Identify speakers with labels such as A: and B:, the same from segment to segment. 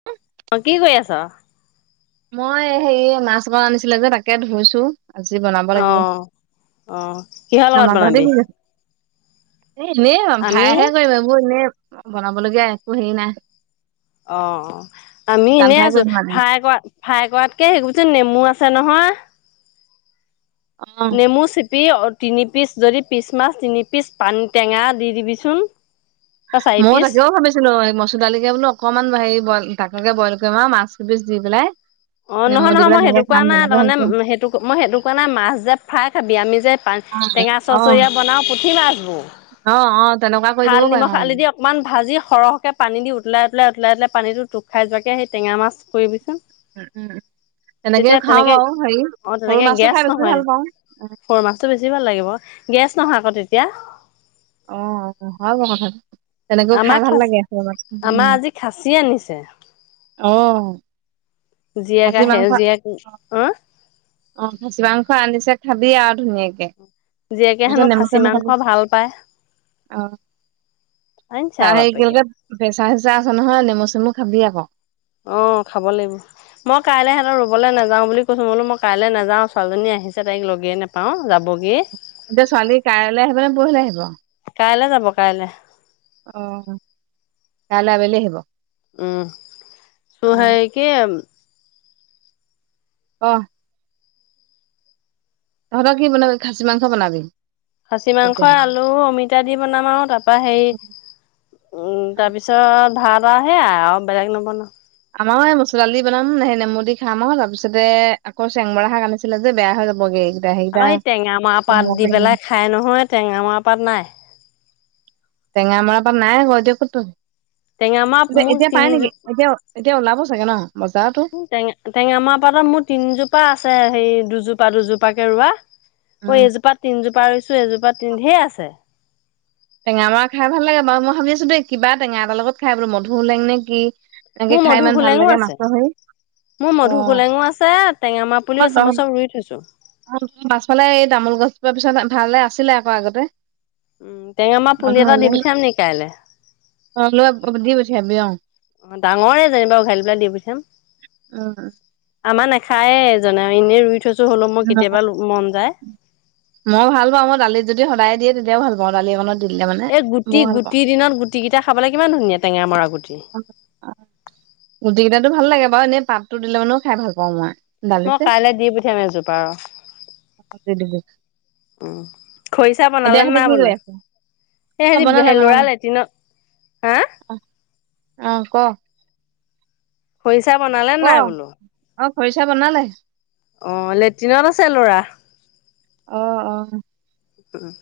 A: [unintelligible]
B: অ কি কৰি আছ?
A: মই হে মাছ অকন আনিছিলে যে, তাকে ধুইছো। আজি বনাব
B: অ
A: লাগিব,
B: অ কিহৰ লগত
A: খানা তহতে
B: বনাবি?
A: কি কইছ এ এনেই
B: আমি
A: ভাইহে কৰিম, এইবোৰ এনেই বনাবলগীয়া একো হেৰি নাই।
B: অ অ আমি
A: শুকান
B: এনেই
A: ফ্ৰাই
B: আছো,
A: কৰিম মানে
B: ফ্ৰাই কৰা ফ্ৰাই কৰাতকে, সেকবচোন নেমু আছে নহয়।
A: অ।
B: নেমু চেপি তিনি পিচ, যদি পিচ মাছ তিনি পিচ পানী টেঙা দি দিবিচোন। অ চাৰি
A: ময়ো
B: পিচ
A: তাকে ভাবিছ মচুৰ দালিকে বোলো অকনমান হেৰি বইল তাককে বইল কৰিম আৰু মাছ এপিচ দি পেলাই।
B: অ
A: নেমু
B: নহয়
A: দি
B: নহয়
A: পেলাই
B: মই
A: তেনেকে
B: সেইটো কোৱা
A: খাম
B: নাই,
A: তেনেকে
B: তাৰমানে
A: হৈছে
B: সেইটো মই সেইটো কোৱা নাই মাছ যে ফাই খাবি। আমি যে
A: অ
B: টেঙা
A: অ
B: চৰচৰীয়া বনাওঁ পুঠি মাছবোৰ,
A: অ অ তেনেকুৱা কৰি দিব পাৰে অ।
B: অকমান ভাজি সৰহকে পানী দি উলাই-উতলাই, উতলাই, উতলাই পানীটো টোক খাই যোৱাকে সেই টেঙা মাছ কৰিবিচোন।
A: উম তেনেকেও
B: তেতিয়া
A: খাওঁ
B: তেনেকে
A: বাৰু হেৰি
B: অ
A: সৰু
B: তেনেকে
A: মাছটো
B: গেছ
A: খাই বেছি ভাল
B: নহয়।
A: পাওঁ
B: সৰু মাছটো বেছি ভাল লাগিব। গেছ নহয় আক তেতিয়া।
A: অ হয় বা কথাটো। তেনেকেও খাই
B: আমাৰ
A: ভাল
B: খাচ
A: লাগে,
B: আমাৰ
A: উম।
B: আজি খাচী আনিছে
A: অঁ।
B: জীয়েক আহে, জীয়েক
A: অ
B: হ
A: অ খাছী মাংস আনদিছে খাবি আৰু ধুনীয়াকে।
B: জীয়েকে
A: তাৰপিছত
B: হেনো
A: নেমু
B: খাচী
A: চেমু
B: মাংস
A: খাবি
B: ভাল পায়,
A: অ
B: আনিছে আৰু বাপেকে।
A: পেচা-চেচা আছে নহয়, নেমু-চেমু খাবি আক।
B: অঁ খাব লাগিব। মই কাইলৈ সিহঁত ৰুবলৈ নাযাওঁ বুলি কৈছো বোলো, মই কাইলৈ নাযাওঁ ছোৱালজনী আহিছে তাইক লগে নেপ পাওঁ যাবগে।
A: এতিয়া ছোৱালী কাইলৈ আহিব নে, পৰহিলে আহিব?
B: কাইলে যাব কাইলে।
A: অ কাইলৈ আবেলি আহিব।
B: উম, চু হেই কি
A: অহ। তহত কি বনাবি, খাছী মাংস বনাবি?
B: খাচী মাংস,
A: তেতিয়াহ'লে
B: আলু, অমিতা দি বনাম আৰু তাৰপা হেৰি উম তাৰ পিছত ভাত আৰু সেয়াই আও, আৰু বেলেগ নবনাও।
A: আমাৰো সেই মচুৰ দালি বনাম, সেই নেমু দি খাম আৰু তাৰপিছতে আকৌ চেংমৰা শাক আনিছিলে যে বেয়া হৈ যাবগে। এইকেইটা
B: আকৌ সেই টেঙা মৰা পাত দি
A: সেইকেইটা
B: পেলাই খাই নহয়, টেঙা মৰা পাত নাই?
A: টেঙা মৰা পাত নাই আকৌ এতিয়া ক'ত
B: টেঙামৰা
A: পাবি,
B: মোক
A: এতিয়া পাই নেকি
B: তিনিজোপা
A: এতিয়া? এতিয়া ওলাব চাগে ন? বজাৰতো
B: টেঙা টেঙামৰা পাতত মোৰ তিনজোপা আছে সেই দুজোপা-দুজোপা কে ৰোৱা। অ,
A: উম
B: এইজোপা তিনজোপা ৰুইছোঁ এজোপা তিনি ঢেৰ আছে।
A: টেঙা মৰা খাই ভাল লাগে বাওঁ ম‌ই ভাবি আছোঁ ডেই কিবা টেঙা এটা লগত খাই বোলো মধুধুলেং নে কি? এনেকে
B: মোৰ
A: খাই ইমান ভাল
B: মধুসোলেঙো
A: লাগে
B: আছে।
A: মাছৰ হেৰি
B: মোৰ
A: অ
B: মধুসোলেঙো আছে, টেঙামৰা
A: অ
B: পুলিও আছে, মই চব ৰুই থৈছো।
A: পাছফালে এই তামোল গছজোপা পিছত ভালে আছিলে আক আগতে।
B: টেঙামৰা
A: মধু
B: পুলি এটা দি
A: হোলেং
B: পঠিয়াম নি কাইলে?
A: [unintelligible]
B: ডাঙৰে যেনিবা [unintelligible]
A: উম
B: আমাৰ নাখায় এইজনে এনেই ৰুই থৈছোঁ হলৌ মই কেতিয়াবা ৰু মন যায়।
A: মই ভাল পাওঁ মই দালিত যদি সদায় দিয়ে তেতিয়াও ভাল পাওঁ দালি একনত দি দিলে মানে মই ভাল পাওঁ।
B: গগুটিকিতা খাবলৈ কিমান ধুনীয়া টেঙামৰা গুটি।
A: গুটি কেইটা টো ভাল লাগে বাৰু এনেই পাতটো দিলে মানেও খাই ভাল পাওঁ মই।
B: মই
A: দালিতে
B: কাইলৈ দি পঠিয়াম এজোপা ৰহ।
A: দি দিবি
B: উম, খৰিছা
A: এতিয়া
B: বনালে নে
A: সিহঁতি কি
B: নাই
A: কৰি
B: বনোৱা?
A: আছে
B: হে
A: অ বনালে
B: সেতি
A: বনালে
B: লৰা লেটিনত, হা?
A: উম, ক?
B: খৰিচা বনালে
A: ক
B: নাই বোলোঁ?
A: অ', খৰিচা বনালে।
B: অ', লেট্ৰিনত আছে ল'ৰা।
A: অ', অ'।
B: উম।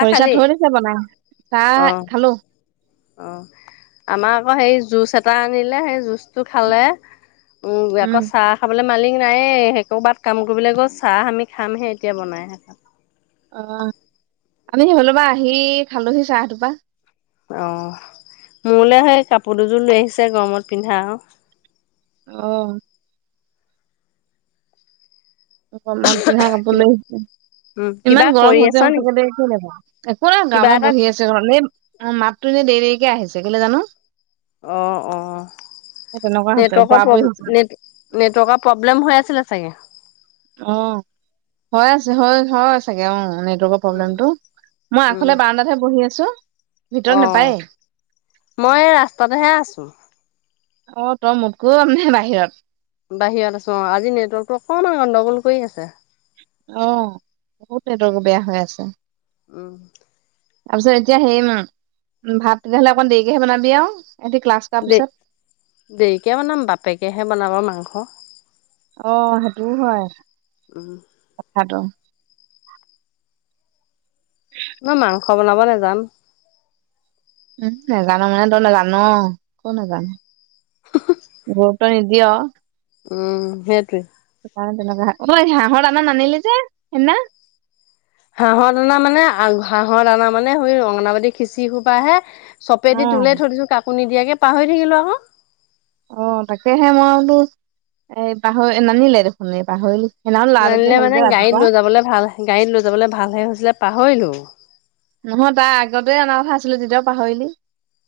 A: খৰিচা থৈ দিছে বনাই,
B: অ
A: চাহ খালোঁ।
B: অ', আমাৰ আকৌ সেই জুচ এটা আনিলে, সেই জুচটো খালে। উম,
A: অ
B: আকৌ চাহ খাবলৈ মালিক নায়য়েই সেই ক'ৰবাত কাম কৰিবলৈ গ'ল চাহ আমি খামহে এতিয়া বনাইঁ।
A: অ', আমি সেইফালপা আহি খালোহি চাহ তুপা।
B: অ', মোলৈ সেই কাপোৰ দুযোৰ লৈ আহিছে গৰমত পিন্ধা আৰু।
A: অ'। অকণমান পিন্ধা কাপোৰ
B: কিবা
A: লৈ আহিছো [inaudible]
B: উম কিবা
A: ইমান
B: কৰি
A: গৰম
B: আছ
A: হৈছে
B: নি
A: সচাকে দেই [unintelligible] একো নাই
B: কিবা
A: ঘামত
B: এটা
A: বহি আছোঁ। [unintelligible] অ, মাততো এনে দেৰি দেৰিকে আহিছে কেলৈ জানো।
B: অ',
A: সেই
B: অ',
A: তেনেকুৱা হৈছে ওপৰা
B: নেটৱৰ্কৰ
A: ওপৰি হৈছে
B: প্ৰব্লে নেট নেটৱৰ্কৰ প্ৰব্লেম হৈ আছিলে চাগৈ।
A: অ', হৈ আছে হয়, হয় চাগে অ', এনে নেটৱৰ্কৰ
B: উম
A: প্ৰব্লেমটো, মই
B: উম
A: আগফালে বাৰান্দাত হে বহি আছোঁ।
B: অ', মই ৰাস্তাতহে আছোঁ।
A: অ', তই মোতকৌ [unintelligible] বাহিৰত।
B: বাহিৰত আছোঁ অ', আজি নেটৱৰ্কতটো অকণমান গন্দগোল কৰি আছে।
A: অ', বহুত নেটৱৰ্ক বেয়া হৈ আছে।
B: উম।
A: তাৰপিছত এতিয়া হেৰি উম, ভাত তেতিয়াহ'লে অকন দেৰিকেহে বনাবি আৰু? ইহঁতি ক্লাছ কৰাৰ
B: দে
A: পিছত।
B: দেৰিকে বনাম, বাপেকেহে বনাব মাংস।
A: অ', সেইটোও হয়
B: উম
A: কথাটো।
B: খ বনাব নাযাম।
A: উম, নেজানো মানে তই নেজান ক নেজানো [unintelligible] তই নিদিয়।
B: উম, সেইটোৱে।
A: স কাৰণে তেনেকুৱা। অ, হাঁহৰ দানা নানিলি যে সেইদিনা?
B: হাঁহৰ দানা মানে হাঁহৰ দানা মানে সৈ অংগনাবাদী খিচি সোপা হে। চপেদি দি
A: অ',
B: তোলেই থৈ দিছো কাকো নিদিয়াকে পাহৰি থাকিলো আক।
A: অ তাকেহে মই তো এ পাহৰি নানিলে দেখোন এই পাহৈলি।
B: নানিলে মানে গাড়ীত লৈ যাবলৈ ভাল গাড়ীত লৈ যাবলৈ ভাল হে হৈছিলে পাহৰিলো।
A: নহয় তাৰ আগতে অনা কথা আছিলে তেতিয়াও পাহৰিলি।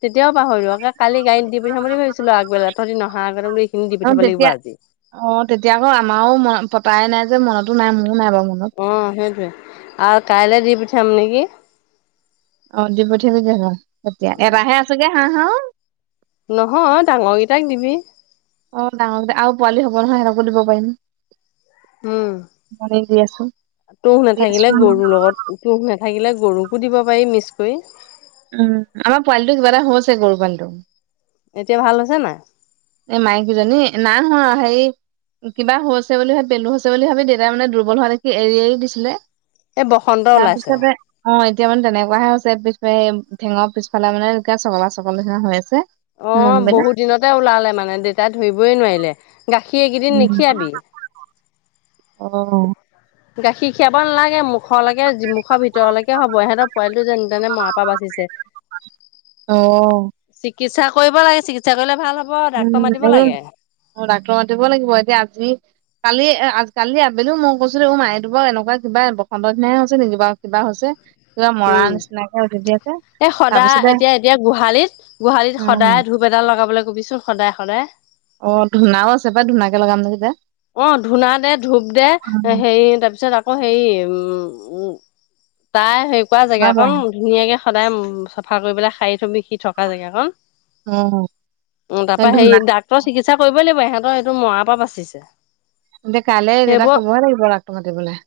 B: তেতিয়াও পাহৰিলোঁ আক কালি গড়িত দি পঠাম বুলি ভাবিছিলোঁ আগবেল তথহ নহা আগতে বোলোঁ এইখিনি দি
A: অ',
B: পঠাব লাগিব
A: তেতিয়া
B: আজি।
A: অ, তেতিয়া আকৌ আমাৰো মন পতাই নাই যে মনতো নাই মোৰো নাই বাৰু মনত।
B: অ', সেইটোৱে আৰু কাইলৈ দি পঠিয়াম নেকি?
A: অ দি পঠিয়াব যে হ তেতিয়া
B: উম।
A: এটাহে আছেগে হাঁহ আও।
B: নহয় ডাঙৰকেইটাক দিবি।
A: অ ডাঙৰকেইটা আও পোৱালি হ'ব নহয় সেতকো দিব পাৰিম। মই দি আছো। দি আছো আও।
B: তুহ নাথাকিলে গৰুকো দিব পাৰি মিক্স কৰি।
A: উম আমাৰ পোৱালিটো কিবা এটা হৈছে গৰু পোৱালিটো।
B: এতিয়া ভাল হৈছে নাই?
A: এই মাইকীজনী নাই হোৱা সেই কিবা হৈছে বুলি পেলু হৈছে বুলি ভাবি দেউতাই মানে দুৰ্বল হোৱা দেখি এৰি এৰি দিছিলে।
B: এই বসন্ত ওলাইছে।
A: তাপিছতহতে অ এতিয়া মানে তেনেকুৱাহে হৈছে পিছপাইম ঠেঙৰ পিছফালে মানে একে চকলা চকলা নিচিনা হৈ আছে।
B: অ
A: নোম বিলাক
B: বহুত দিনতে ওলালে মানে দেউতাই ধৰিবই নোৱাৰিলে গাখীৰ এইকেইদিন নিখিয়াবি।
A: অ।
B: গাখীৰ খীৰাব নালাগে মোক। মুখলকে যি মুখৰ ভিতৰলেকে হব ইহঁতৰ পোৱালিটো যেনে তেনে মৰা পৰা বাচিছে।
A: অ।
B: চিকিৎসা কৰিব লাগে চিকিৎসা কৰিলে ভাল হব-
A: উম
B: ডাক্তৰ
A: এ
B: মাতিব লাগে
A: ডাক্তৰ মাতিব লাগিব এতিয়া আজি কালি আ কালি আবেলিও মই কৈছিলো দেখো মা এটো বাও এনেকুৱা কিবা বসন্ত নিচিনাই হে হৈছে নেকি বাও। কিবা হৈছে। কিবা মৰা
B: উম
A: নিচিনাকে উঠি আছে
B: এই সদায়
A: তাৰপিছতে
B: এতিয়া এতিয়া গোহালিত গোহালিত সদায়
A: উম
B: ধূ- বেদাল লগাবলৈ কবিচোন সদায় সদায়।
A: অ ধুনাও আছে পা ধুনাকে লগাম ধেইতা।
B: অ ধূনা দে ধূপ দে হেৰি তাৰপিছত আক- ক সেই উম উ তাই সেই কৰা জেগা কন ধুনীয়াকে সদায় চাফা কৰি পেলাই হাই থবি সি থকা জেগা কণ। অ তাৰ পৰা হেৰি ডাক্তৰ চিকিৎসা কৰিব লাগিব ইহঁতৰ এইটো মৰাৰ পৰা বাচিছে।
A: এতিয়া কাইলে দেউতাক
B: সেইবোৰ
A: ক'বৈ লাগিব ডাক্তৰ মাতিবলে।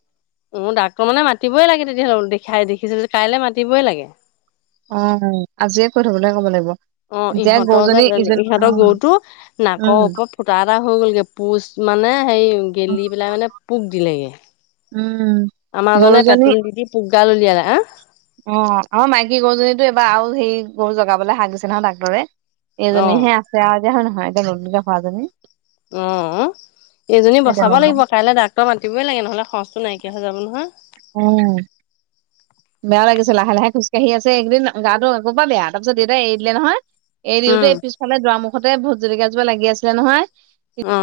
B: উ ডাক্তৰ মানে মাতিবই লাগে তেতিয়া হ'লে দেখাই দেখিছে কাইলে মাতিবই লাগে।
A: অ আজিয়ে কৈ থবলৈ ক'ব লাগিব।
B: অ
A: এতিয়া
B: ইহঁতৰ যে
A: গৰুজনী ইজনী
B: ইহঁতৰ
A: অ',
B: গৰুতো নাকৰ
A: উম
B: ওপৰত ফুটা এটা হৈ গ'লগে পোচ মানে সেই গেলি পেলাই মানে পোক দিলেগে।
A: উম।
B: আমাৰ জনে
A: গৰুজনী
B: পেটুল দিদি পোকদাল উলিয়ালে, আ।
A: অ অ মাইকী গৰুজনীতো এবাৰ আৰু সেই গৰু জগাবলৈ হাক দিছে নহয় ডাক্তৰে
B: অ
A: এইজনী হে আছে আও এতিয়া হয় নহয় এতিয়া নতুনকে হোৱাজনী।
B: অ অ এইজনী
A: সেই
B: বচাব
A: তেনেকুৱা
B: লাগিব কাইলৈ ডাক্তৰক মাতিই লাগে নহ'লে খৰচটো নাইকিয়া হৈ যাব নহয়।
A: উম। বেয়া লাগিছে লাহে লাহে খোজকাঢ়ি আছে একদিন গাটো আগ পা বেয়া তাপিছত দেউতাই এৰি দিলে নহয়। এই দিওঁতে
B: উম
A: এই পিছফালে দুৱাৰমুখতে ভোট জলকিয়া জোপা লাগি আছিলে নহয়।
B: অ।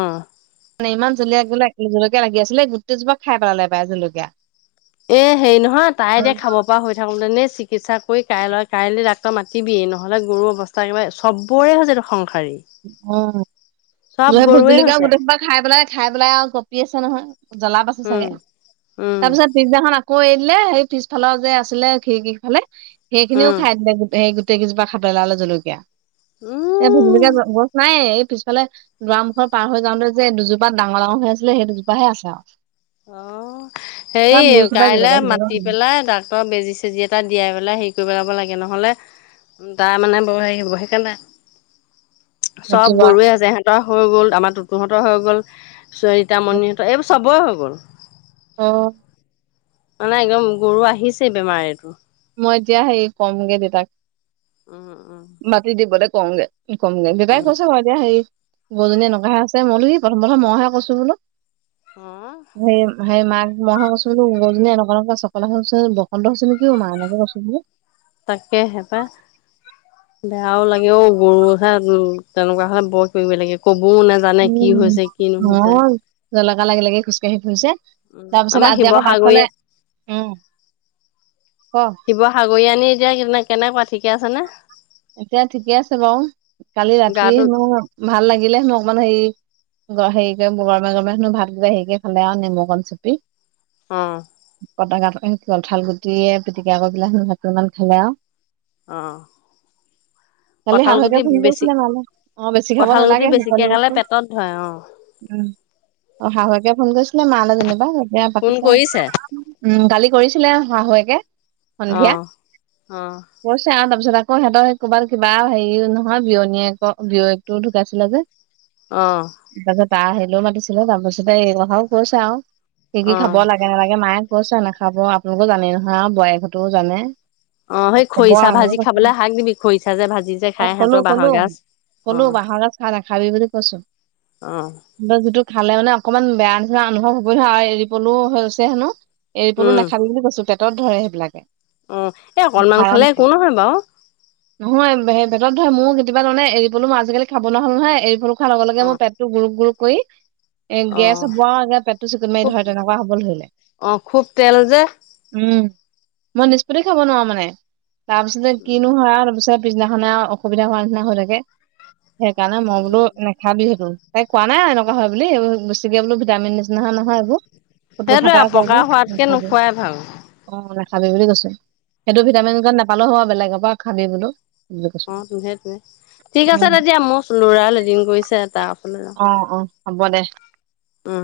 A: মানে ইমান জলকীয়া গলে জলকীয়া লাগি আছিলে গোটেইজোপা খাই পেলালে পাই জলকীয়া।
B: এ হেৰি নহয় তাই এতিয়া খাব হৈ থাকোঁতে নে চিকিৎসা কৰি কাইলৈ কাইলৈ ডাক্তৰ মাতিবিয়ে নহ'লে গৰুৰ অৱস সচাকেবাই চবৰে হৈছে এইটো সংসাৰী
A: উম
B: চব গৰুৱে
A: ভূটজলিকাও
B: হৈছে
A: গোটেই হোপা খাই পেলাই খাই পেলাই আৰু গঁপি আছে নহয় জ্বলা পাছে চাগে
B: উম উম
A: তাপিছত পিছদিনাখন আকৌ এৰি দিলে সেই পিছফালৰ যে আছিলে খিৰিকি ফালে সেই খিনিও
B: উম
A: খাই দিলে সেই গোটেই গোট- তেই কেজোপা খাই পেলালে জলকীয়া।
B: উম।
A: এ ভুজলকীয়া গছ গছ নাইয়ে এই পিছফালে দুৱা মুখত পাৰ হৈ যাওঁতে যে দুজোপাত ডাঙৰ ডাঙৰ হৈ আছিলে সেই দুজোপাহে আছে আও
B: অ হেৰি
A: চুপাই
B: কাইলে
A: জলকীয়া চলকীয়া
B: মাতি
A: খালে
B: পেলাই ডাক বেজি চেজি এটা দিয়াই পেলাই হেৰি কৰি পেলাব লাগে নহ'লে দা মানে বৰ হেৰি হ'ব সেইকাণে চব
A: ভতিজা
B: গৰুৱে এহেতৰ হৈ গ'ল আমাৰ টোতুহঁতৰ হৈ গল চৰিতামণিহঁত এইবোৰ চব বয় হৈ গ'ল
A: অ
B: মানে একদম গৰু আহিছে বেমাৰ এইটো
A: মই এতিয়া হেৰি কমগে দেতাক
B: উম, উম,
A: মতি দিবলৈ কওগে কমগে দেতাই
B: অ',
A: কৈছ ক এতিয়া সেই গৰুজনী এনেকুৱা হে আছে মই বোলো ই প্ৰথম প্ৰথম মইহে কৈছো বোলো
B: হ
A: সেই সেই মাঘ মইহে কৈছোঁ গৰুজনি এনেকুৱা এনেকুৱা চকলা বসন্ত হৈছে নেকি মা এনেকে কৈছোহি
B: তাকে হেপা বেয়াও লাগে অঔ গৰুহে তেনেকুৱা হলে বৰ কিবা লাগে কবও নে জানে কি
A: উম,
B: হৈছে কি নহৈছে
A: অ', জলকা লাগি লাগি খোজকাঢ়ি ফুৰিছে
B: উম,
A: তাৰপিছত
B: আমাৰ
A: আজি আকৌ পাছফালে
B: শিৱসাগৰীয়া
A: উম ক
B: শিৱসাগৰীয়ানি এতিয়া কেনে কেনেকুৱা ঠিকে আছেনে
A: এতিয়া ঠিকে আছে বাৰু কালি ৰাতি
B: গাটো
A: হেনো ভাল লাগিলে হেনো অকমান সেই গ হেৰি কৰি গৰমে গৰমে হেনো ভাতকেইটা হেৰিকে খালে আৰু নেমু অকণ ছেপি
B: অ
A: কতা কঠা এখিনি কি হ'ল কঠাল গুটি পিটিকা কৰিপেলাই ভাতকেটামান খালে আও
B: অ
A: কালি
B: কঁঠাল
A: শাহুৱেকে
B: গুটি
A: ফোন
B: বেছি
A: কৰিছিলে নহ'লে অ বেছি খাব
B: কঁঠাল গুটি
A: নালাগে
B: বেছিকে খালে
A: হেনো
B: পেটত ধৰে অ
A: [unintelligible] উ অ শাহুকে ফোন কৰিছিলে মালে যেনিবা বেয়া
B: ফোন
A: পাতিছা
B: কৰিছে
A: উম কালি কৰিছিলে শাহুুৱেকে
B: অ
A: সন্ধিয়া
B: অ
A: কৰিছে আও তাৰপিছত আকৌ হেতৰ ক'বাত কিবা হেৰি নহয় বিয়নীয়ে বিয়কটো ঢুকাইছিলে যে
B: অ
A: তাৰপিছত তাৰ হায়িলেও মাতিছিলে তাৰপিছতে এই কথাও কৈছে আৰু কি
B: অ
A: কি খাব লাগ গে নেলাগে মায়ে কৈছে নাখাব আপোনালোকো জানে নহয় আৰু বোৱাইক হতৌ জানে
B: অ সেই
A: ক'ব
B: খৰিচা
A: আৰু
B: ভাজি
A: কৈছে
B: খাবলৈ শাক দিবি খৰিচা যে ভাজি যে
A: অ
B: খাই
A: কলো
B: সিহঁতৰ
A: কলো
B: বাঁহৰ গাজ অ
A: কলো বাহৰ গাছ খাহ নাখাবি বুলি কৈছো
B: অ
A: ত যিটো খালে মানে অকণমান বেয়া নিচৰা অনুভৱ হ'ব নহয় আও এৰি পলুও হৈছে হেনো এৰি পলো
B: উম
A: নাখাবি বুলি কৈছো পেটত ধৰে সেইবিলাকে
B: উম এই অকনমান খালে একো নহয় বাওঁ
A: নহয়েই পেটত ধৰে মোৰো কেতিয়াবা তাৰমানে এৰি পলু মই আজিকালি খাব নোৱাৰা হলো নহয় এৰি পলো খোৱাৰ লগে
B: অ
A: মোৰ পেট টো গুৰুক গুৰুক কৈ এ
B: অ
A: গেছ হব আও পেটটো চিকুত মাৰি
B: খুব
A: ধৰে তেনেকুৱা হবলে ধৰিলে
B: অ খুব তেল যে
A: উম মই নিষ্পত্তি খাব নোৱাৰো মানে তাৰ পিছতে কিনো
B: উম
A: হয় তাৰপিছত পিছদিনাখনে অসুবিধা হোৱা নিচিনা হৈ থাকে সেইকাৰণে মই বোলো নে নেখাবি সেইটো তাইক কোৱা নাই এনেকুৱা হয় বুলি এইবোৰ বেছিকে বোল ভিটামিন নিচিনা নহয় এইবোৰ। ফুতৰ
B: সেইটোৱে
A: ফাটাৰ কৰিব
B: পকা হোৱাতকে
A: নাখাবি।
B: নোখোৱাই ভাল
A: অ নাখাবি বুলি কৈছো সেইটো ভিটামিন জগ নাপালেও হ'ব বেলেগৰ পৰা খাবি বোলো। বুলি কৈছো
B: অ, সেইটোৱে সেইটোৱে ঠিক আছে
A: উম
B: তেতিয়া মোৰ লৰা লেটিং কৰিছে তাৰ ওচলে যাও।
A: অহ অহ হ'ব দে
B: উম